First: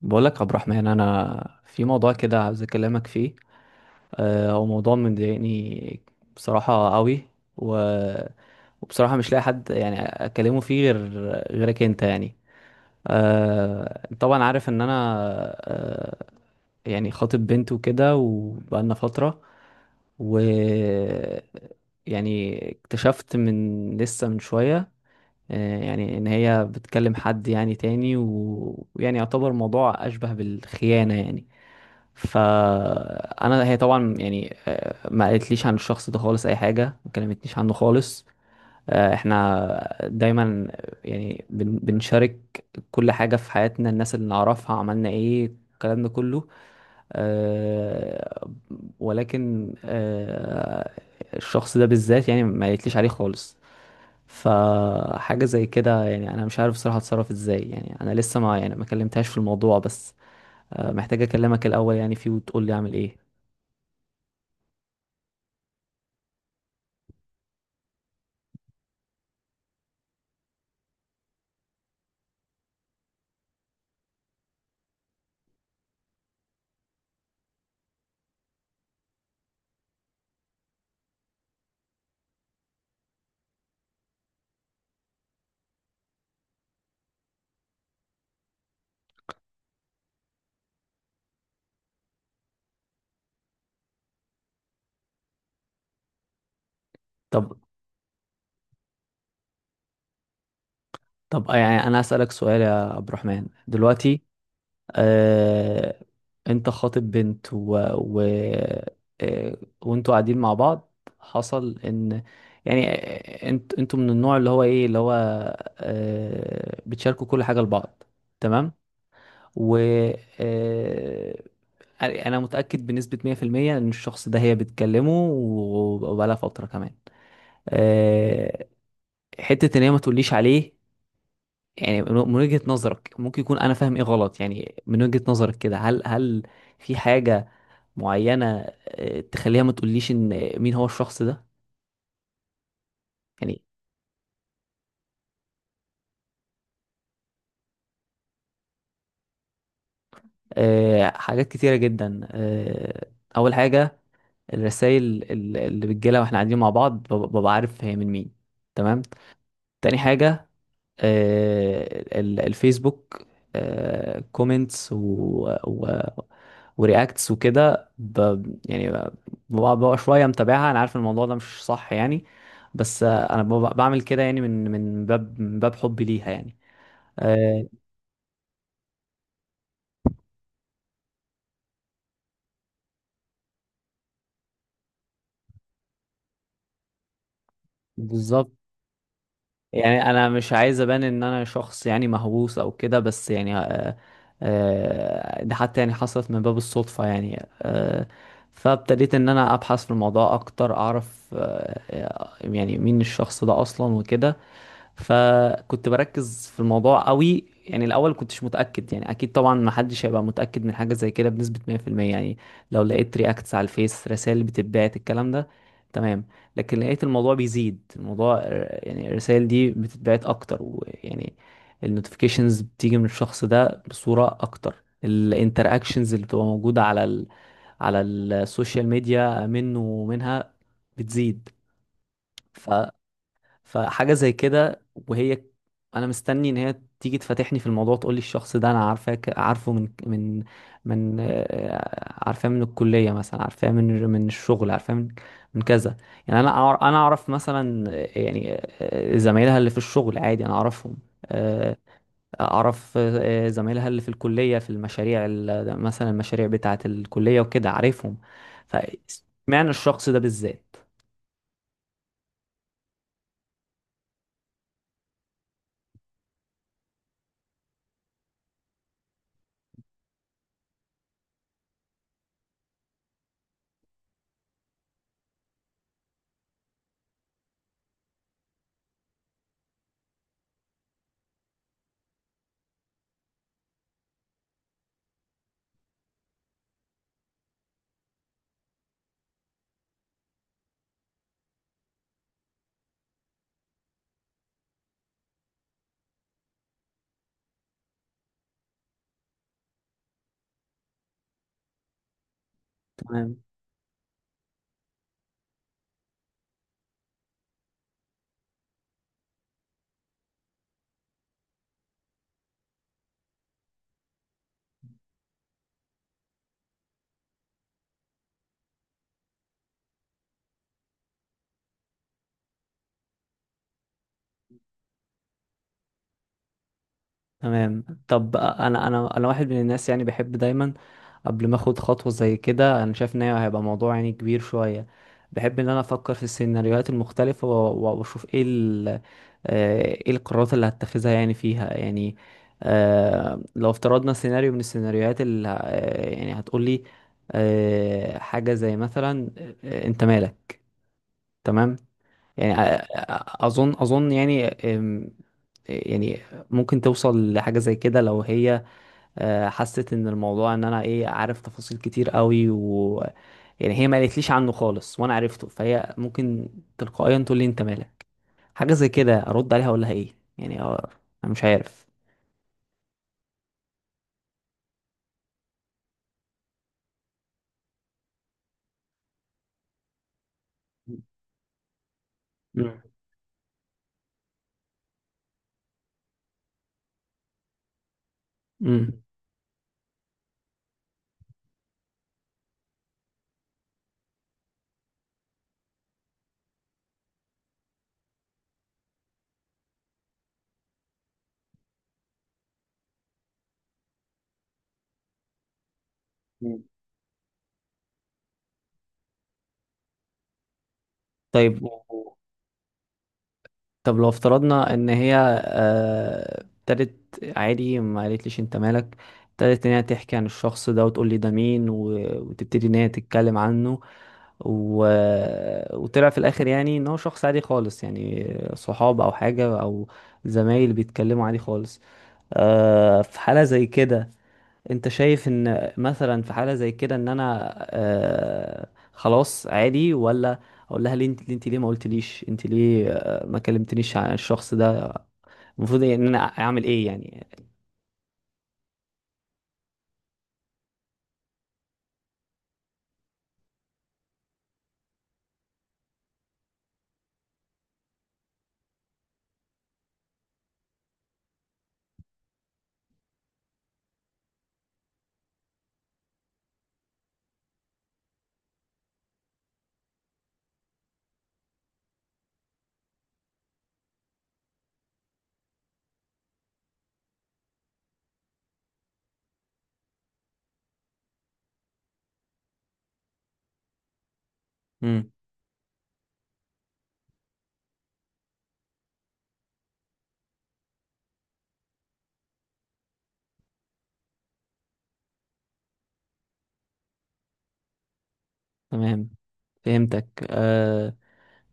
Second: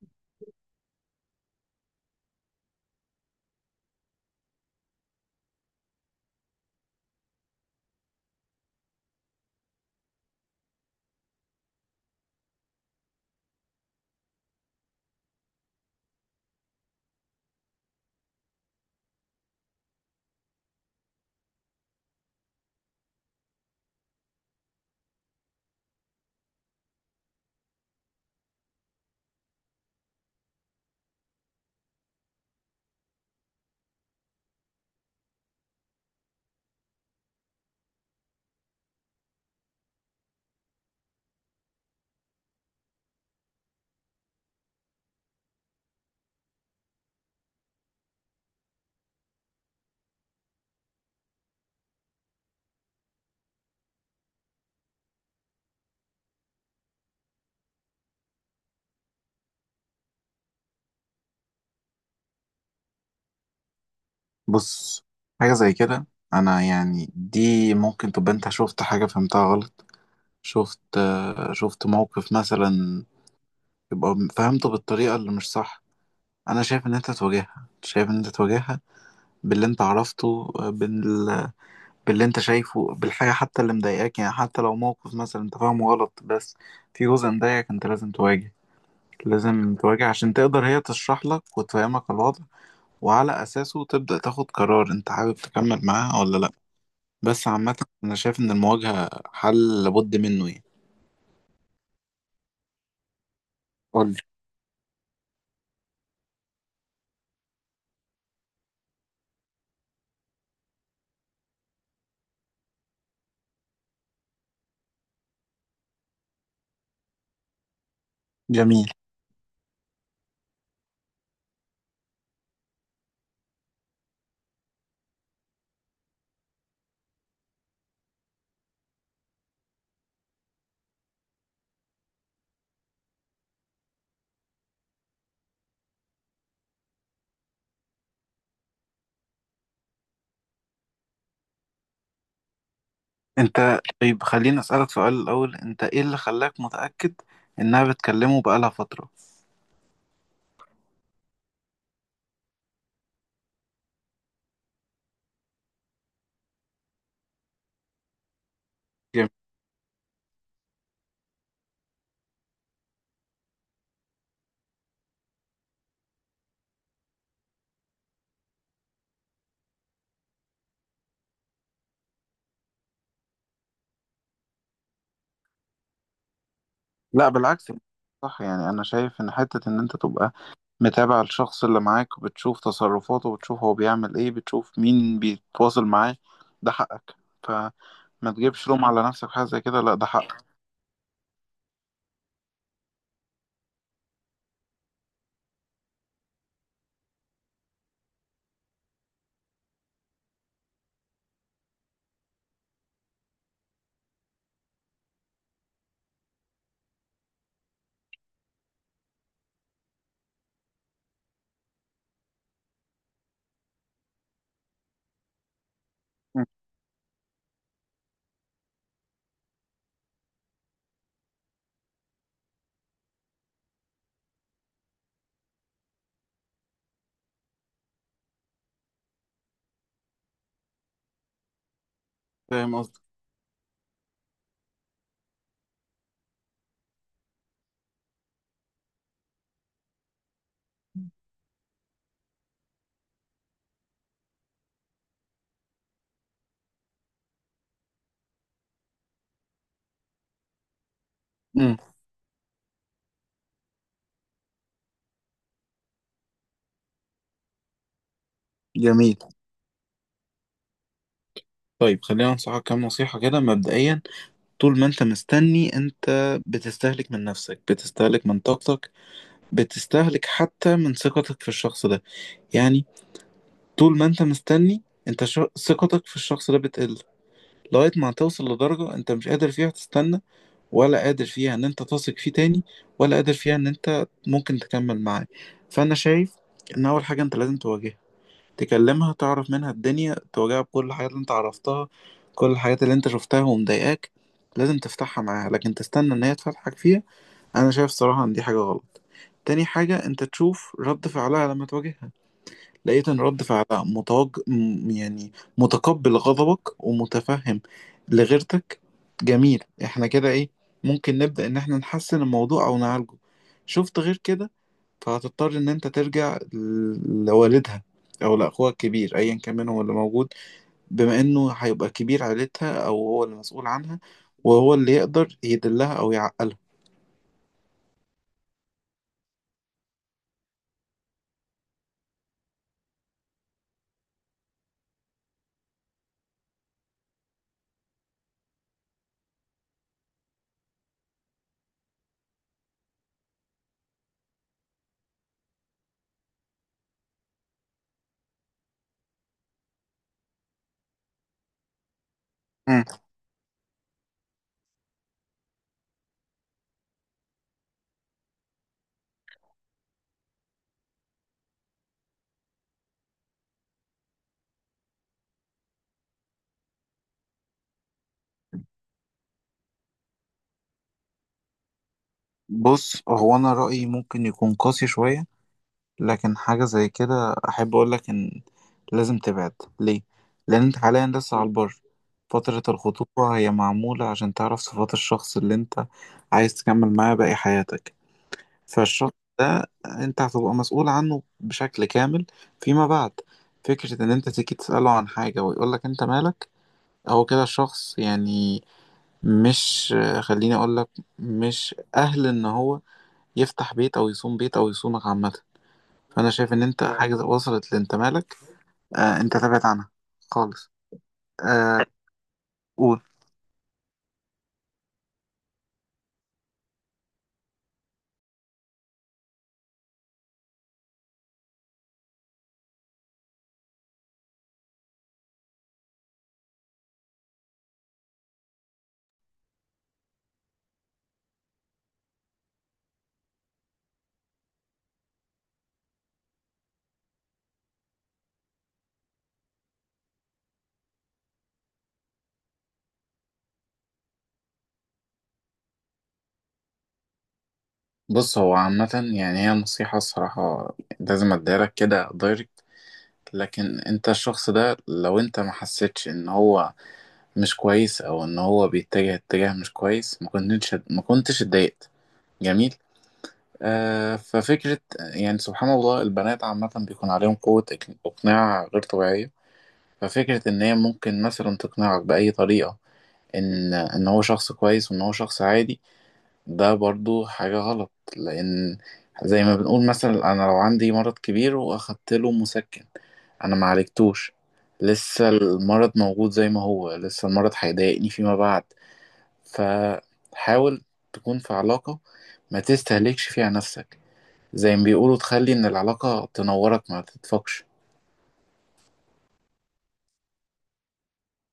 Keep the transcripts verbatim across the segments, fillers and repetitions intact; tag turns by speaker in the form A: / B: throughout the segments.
A: بقولك يا عبد الرحمن انا في موضوع كده عاوز اكلمك فيه. آه، هو موضوع مضايقني بصراحه قوي. و... وبصراحه مش لاقي حد يعني اكلمه فيه غير غيرك انت يعني. آه، أنت طبعا عارف ان انا آه، يعني خاطب بنت وكده وبقالنا فتره. و يعني اكتشفت من لسه من شويه آه، يعني ان هي بتكلم حد يعني تاني و- ويعني يعتبر موضوع اشبه بالخيانة يعني. فانا هي طبعا يعني آه، ما قالتليش عن الشخص ده خالص اي حاجة، ما كلمتنيش عنه خالص. آه، احنا دايما يعني بن- بنشارك كل حاجة في حياتنا، الناس اللي نعرفها، عملنا ايه، الكلام ده كله. آه، ولكن آه، الشخص ده بالذات يعني ما قالتليش عليه خالص. فحاجة زي كده يعني أنا مش عارف بصراحة أتصرف إزاي. يعني أنا لسه ما يعني ما كلمتهاش في الموضوع، بس آه، محتاج أكلمك الأول يعني فيه، وتقول لي أعمل إيه.
B: بص، حاجة زي كده. أنا يعني دي ممكن تبقى أنت شفت حاجة فهمتها غلط. شفت آه، شفت موقف مثلا، يبقى فهمته بالطريقة اللي مش صح. أنا شايف إن أنت تواجهها شايف إن أنت تواجهها باللي أنت عرفته، آه، بال... باللي أنت شايفه، بالحاجة حتى اللي مضايقاك. يعني حتى لو موقف مثلا أنت فاهمه غلط، بس في جزء مضايقك أنت لازم تواجه لازم تواجه عشان تقدر هي تشرح لك وتفهمك الوضع، وعلى أساسه تبدأ تاخد قرار أنت حابب تكمل معاها ولا لأ. بس
A: طب
B: عامة أنا شايف إن المواجهة حل لابد منه يعني.
A: طب آه، يعني أنا أسألك سؤال يا عبد الرحمن
B: قول لي.
A: دلوقتي. آه، أنت خاطب بنت و... و... آه، وأنتوا قاعدين مع بعض. حصل إن يعني آه، أنت أنتوا من النوع اللي هو إيه، اللي هو آه، بتشاركوا كل حاجة لبعض، تمام.
B: جميل.
A: و آه، انا متاكد بنسبه مية في المية ان الشخص ده هي بتكلمه و- وبقالها فتره كمان. أه، حته ان هي ما تقوليش عليه. يعني من من وجهه نظرك ممكن يكون انا فاهم ايه غلط؟ يعني من وجهه نظرك كده، هل هل في حاجه معينه آه، تخليها ما تقوليش ان مين هو الشخص ده؟ يعني
B: انت طيب، خليني اسألك سؤال الأول، انت ايه اللي خلاك متأكد انها بتكلمه بقالها فترة؟
A: أه، حاجات كتيره جدا. أه، اول حاجه الرسائل اللي بتجيلها واحنا قاعدين مع بعض، ببقى ببقى عارف هي من مين، تمام.
B: جميل.
A: تاني حاجه آه، ال- الفيسبوك، كومنتس و و ورياكتس وكده ب... يعني ب- ببقى ببقى شويه متابعها. انا عارف إن الموضوع ده مش صح يعني، بس آه، انا ببقى بعمل كده يعني من من باب من باب حبي ليها يعني.
B: لا
A: آه،
B: بالعكس. صح، يعني انا شايف ان حتة ان انت تبقى متابع الشخص اللي معاك وبتشوف تصرفاته وبتشوف هو بيعمل ايه، بتشوف مين بيتواصل معاه، ده حقك. فما
A: بالظبط.
B: تجيبش لوم على نفسك في حاجة زي كده، لا
A: يعني
B: ده
A: انا
B: حقك.
A: مش عايز ابان ان انا شخص يعني مهووس او كده، بس يعني آه، آه، ده حتى يعني حصلت من باب الصدفة يعني. آه، فابتديت ان انا ابحث في الموضوع اكتر، اعرف آه، يعني مين الشخص ده اصلا وكده. فكنت بركز في الموضوع قوي يعني. الاول كنتش متاكد يعني، اكيد طبعا ما حدش هيبقى متاكد من حاجه زي كده بنسبه مية في المية يعني، لو لقيت رياكتس على الفيس، رسائل بتتبعت، الكلام ده، تمام.
B: مم.
A: لكن لقيت الموضوع بيزيد، الموضوع آه، يعني الرسائل دي بتتبعت اكتر، ويعني النوتيفيكيشنز بتيجي من الشخص ده بصوره اكتر، الانتراكشنز اللي بتبقى موجوده على ال على السوشيال ميديا منه ومنها بتزيد.
B: فاهم قصدك.
A: فحاجة زي كده، وهي انا مستني ان هي تيجي تفتحني في الموضوع، تقول لي الشخص ده انا عارفاك عارفه من من من آه، عارفاه من الكلية مثلا، عارفاه من من الشغل، عارفاه من من كذا. يعني انا أعر- انا اعرف مثلا آه، يعني آه، زمايلها اللي في الشغل عادي انا اعرفهم. آه،
B: امم.
A: اعرف آه، آه، زمايلها اللي في الكلية في المشاريع ال- مثلا المشاريع بتاعة الكلية وكده عارفهم.
B: جميل.
A: فمعنى الشخص ده بالذات.
B: طيب خلينا أنصحك كام نصيحة كده مبدئيا. طول ما انت مستني، انت بتستهلك من نفسك، بتستهلك من طاقتك، بتستهلك حتى من ثقتك في الشخص ده. يعني طول ما انت مستني، انت ش... ثقتك في الشخص ده بتقل لغاية ما توصل لدرجة انت مش قادر فيها تستنى، ولا قادر فيها ان انت تثق فيه تاني، ولا قادر فيها ان انت ممكن تكمل معاه. فانا شايف ان اول حاجة انت لازم تواجهها، تكلمها، تعرف منها الدنيا، تواجهها بكل الحاجات اللي انت عرفتها، كل الحاجات اللي انت شفتها ومضايقاك. لازم تفتحها معاها، لكن تستنى ان هي تفتحك فيها. انا شايف صراحة ان دي حاجة غلط. تاني حاجة، انت تشوف رد فعلها لما تواجهها. لقيت ان رد فعلها متوج... م- يعني متقبل غضبك ومتفهم لغيرتك. جميل، احنا كده ايه، ممكن نبدأ ان احنا نحسن الموضوع او نعالجه. شفت غير كده، فهتضطر ان انت ترجع ل- لوالدها او لاخوها الكبير، ايا كان منهم اللي موجود، بما انه هيبقى كبير عيلتها او هو اللي مسؤول عنها، وهو اللي يقدر يدلها او يعقلها.
A: تمام. طب انا انا انا واحد من الناس يعني بحب دايما قبل ما اخد خطوه زي كده، انا شايف ان هي هيبقى موضوع يعني كبير شويه، بحب ان انا افكر في السيناريوهات المختلفه و- و- واشوف ايه ال آه، ايه القرارات اللي هتخذها يعني فيها يعني. آه، لو افترضنا سيناريو من السيناريوهات اللي ه- آه، يعني هتقولي آه، حاجه زي مثلا آه، انت مالك، تمام. يعني أ-
B: مم.
A: أ- اظن اظن يعني أم، يعني ممكن توصل لحاجة زي كده لو هي آه، حست ان الموضوع ان انا ايه، عارف تفاصيل كتير قوي، و يعني هي ما قالتليش عنه خالص وانا عرفته، فهي ممكن تلقائيا تقول لي انت مالك. حاجة زي كده ارد عليها اقول لها ايه يعني؟ آه، انا مش عارف.
B: بص، هو انا رأيي ممكن يكون قاسي شوية لكن حاجة زي كده احب اقول لك ان لازم تبعد. ليه؟ لان انت حاليا لسه على البر. فترة
A: مم.
B: الخطوبة هي معمولة عشان تعرف صفات الشخص اللي انت عايز تكمل معاه باقي حياتك.
A: مم.
B: فالشط ده انت هتبقى مسؤول عنه بشكل كامل فيما بعد. فكرة ان انت تيجي تسأله عن حاجة ويقولك انت مالك، هو كده الشخص يعني مش خليني اقولك، مش اهل ان هو يفتح بيت او يصوم بيت او يصومك عامة. فانا شايف ان انت مم. حاجة وصلت لانت مالك، آه انت تبعد عنها خالص.
A: طيب.
B: آه، قول.
A: طب لو افترضنا ان هي آه، ابتدت عادي ما قالتليش انت مالك، ابتدت ان هي تحكي عن الشخص ده وتقول لي ده مين و- وتبتدي ان هي تتكلم عنه. و... وطلع في الاخر يعني ان هو شخص عادي خالص يعني صحاب او حاجة او زمايل بيتكلموا عادي خالص. آه، في حالة زي كده، انت شايف ان مثلا في حالة زي كده ان انا آه خلاص عادي، ولا اقول لها ليه انت ليه, انت ليه ما قلتليش، انت ليه آه ما كلمتنيش عن الشخص ده؟ المفروض ان انا اعمل ايه يعني؟
B: بص، هو عامة يعني هي نصيحة الصراحة لازم اديها لك كده دايركت. لكن انت الشخص ده لو انت ما حسيتش ان هو مش كويس او ان هو بيتجه اتجاه مش كويس، ما كنتش ما كنتش اتضايقت. جميل. آه ففكرة يعني سبحان الله البنات عامة بيكون عليهم قوة اك- اقناع غير طبيعية. ففكرة ان هي ممكن مثلا تقنعك بأي طريقة ان ان هو شخص كويس وان هو شخص عادي، ده برضو حاجة غلط. لأن زي ما بنقول، مثلا أنا لو عندي مرض كبير وأخدت له مسكن، أنا ما عالجتوش،
A: امم.
B: لسه المرض موجود زي ما هو، لسه المرض هيضايقني فيما بعد. فحاول تكون في علاقة ما تستهلكش فيها نفسك، زي ما بيقولوا تخلي إن العلاقة تنورك ما تدفقش.
A: تمام، فهمتك آه.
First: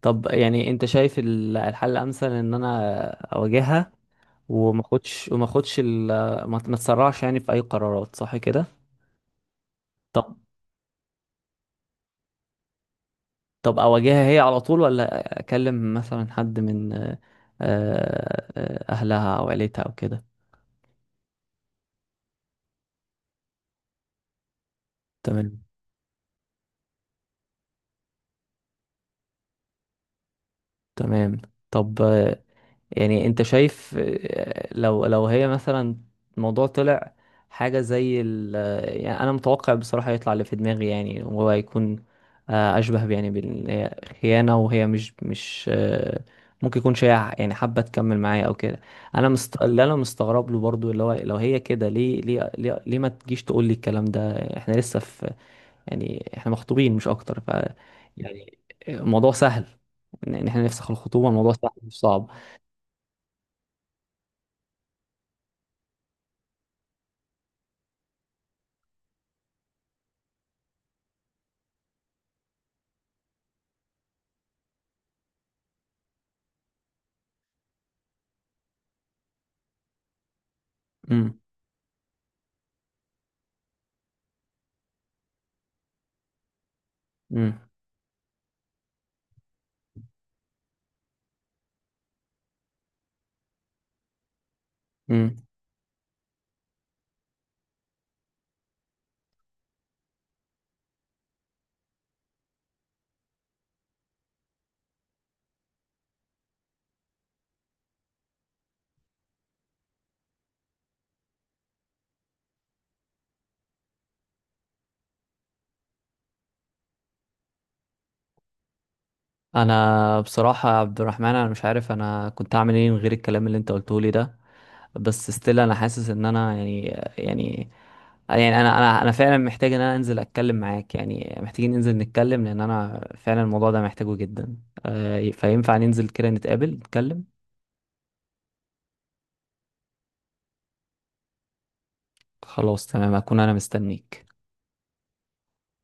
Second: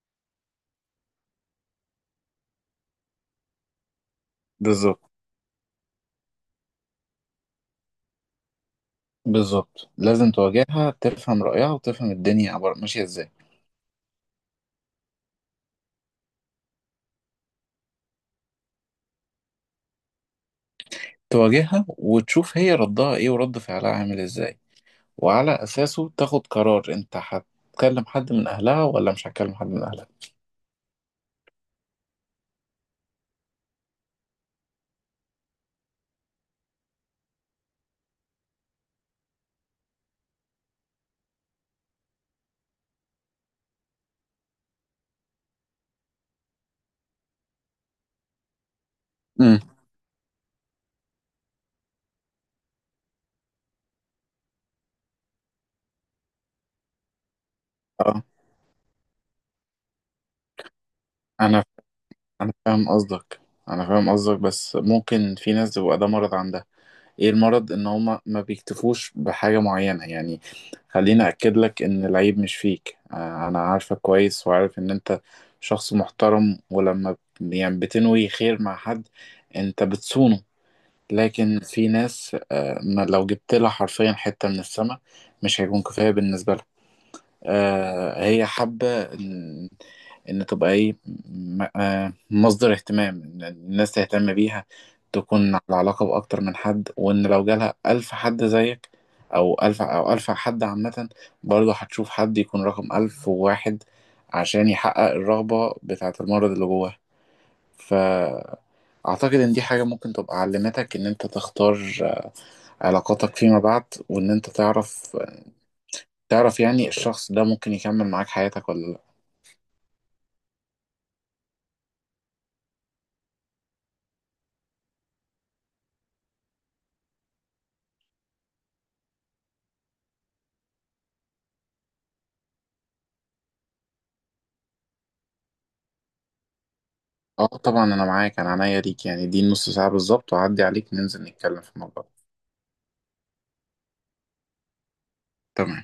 A: طب يعني انت شايف ال- الحل الامثل ان انا اواجهها، وما
B: بالظبط.
A: اخدش وما اخدش ال- ما ما تسرعش يعني في اي قرارات، صح كده؟
B: بالظبط لازم
A: طب
B: تواجهها، تفهم رأيها وتفهم الدنيا عبارة ماشية إزاي.
A: طب اواجهها هي على طول، ولا اكلم مثلا حد من آه، آه، اهلها او عيلتها او كده؟
B: تواجهها وتشوف هي ردها إيه ورد فعلها عامل إزاي، وعلى
A: تمام.
B: أساسه تاخد قرار أنت هتكلم حد من أهلها ولا مش هتكلم حد من أهلها.
A: تمام. طب يعني انت شايف آه، لو لو هي مثلا الموضوع طلع حاجة زي ال آه، يعني انا متوقع بصراحة يطلع اللي في دماغي يعني، وهو هيكون آه، اشبه ب- يعني بالخيانة، وهي مش مش آه، ممكن يكون شيء يعني حابة تكمل معايا او كده. انا
B: امم.
A: مست... اللي انا مستغرب له برضو اللي هو، لو هي كده ليه ليه ليه, ليه ما تجيش تقول لي الكلام ده؟ احنا لسه في يعني، احنا مخطوبين مش اكتر، ف
B: اه.
A: يعني الموضوع سهل، ان إن احنا نفسخ الخطوبة الموضوع
B: أنا
A: سهل مش صعب.
B: أنا فاهم قصدك أنا فاهم قصدك بس ممكن في ناس بيبقى ده مرض عندها. إيه المرض؟ إن هما ما بيكتفوش بحاجة معينة يعني. خليني أكد لك إن العيب مش فيك. آه، أنا عارفك كويس وعارف إن أنت شخص محترم، ولما ب- يعني بتنوي خير مع حد أنت بتصونه. لكن في ناس، آه، ما لو جبت لها حرفيا حتة من السماء مش هيكون كفاية بالنسبة لها.
A: امم
B: آه، هي حابة إن إن تبقى إيه، م- آه، مصدر اهتمام، إن الناس تهتم بيها،
A: امم
B: تكون على علاقة بأكتر من حد، وإن لو جالها ألف حد زيك أو ألف أو ألف حد عامة برضه هتشوف حد يكون رقم ألف وواحد عشان يحقق الرغبة بتاعة المرض اللي جواه. ف أعتقد إن دي حاجة ممكن تبقى علمتك إن أنت تختار علاقاتك فيما بعد، وان انت تعرف، تعرف يعني الشخص ده ممكن يكمل معاك حياتك ولا لا.
A: انا بصراحه يا عبد الرحمن انا مش عارف انا كنت اعمل ايه من غير الكلام اللي انت قلته لي ده، بس ستيل انا حاسس ان انا يعني، يعني، يعني انا انا انا فعلا محتاج ان انا انزل اتكلم معاك، يعني محتاجين ننزل نتكلم، لان انا فعلا الموضوع ده محتاجه جدا. آه، فينفع ننزل كده نتقابل نتكلم؟
B: اه طبعا انا معاك، انا عينيا ليك يعني، دي نص ساعة بالظبط وعدي عليك ننزل نتكلم في الموضوع ده.
A: خلاص تمام، هكون انا مستنيك.
B: تمام.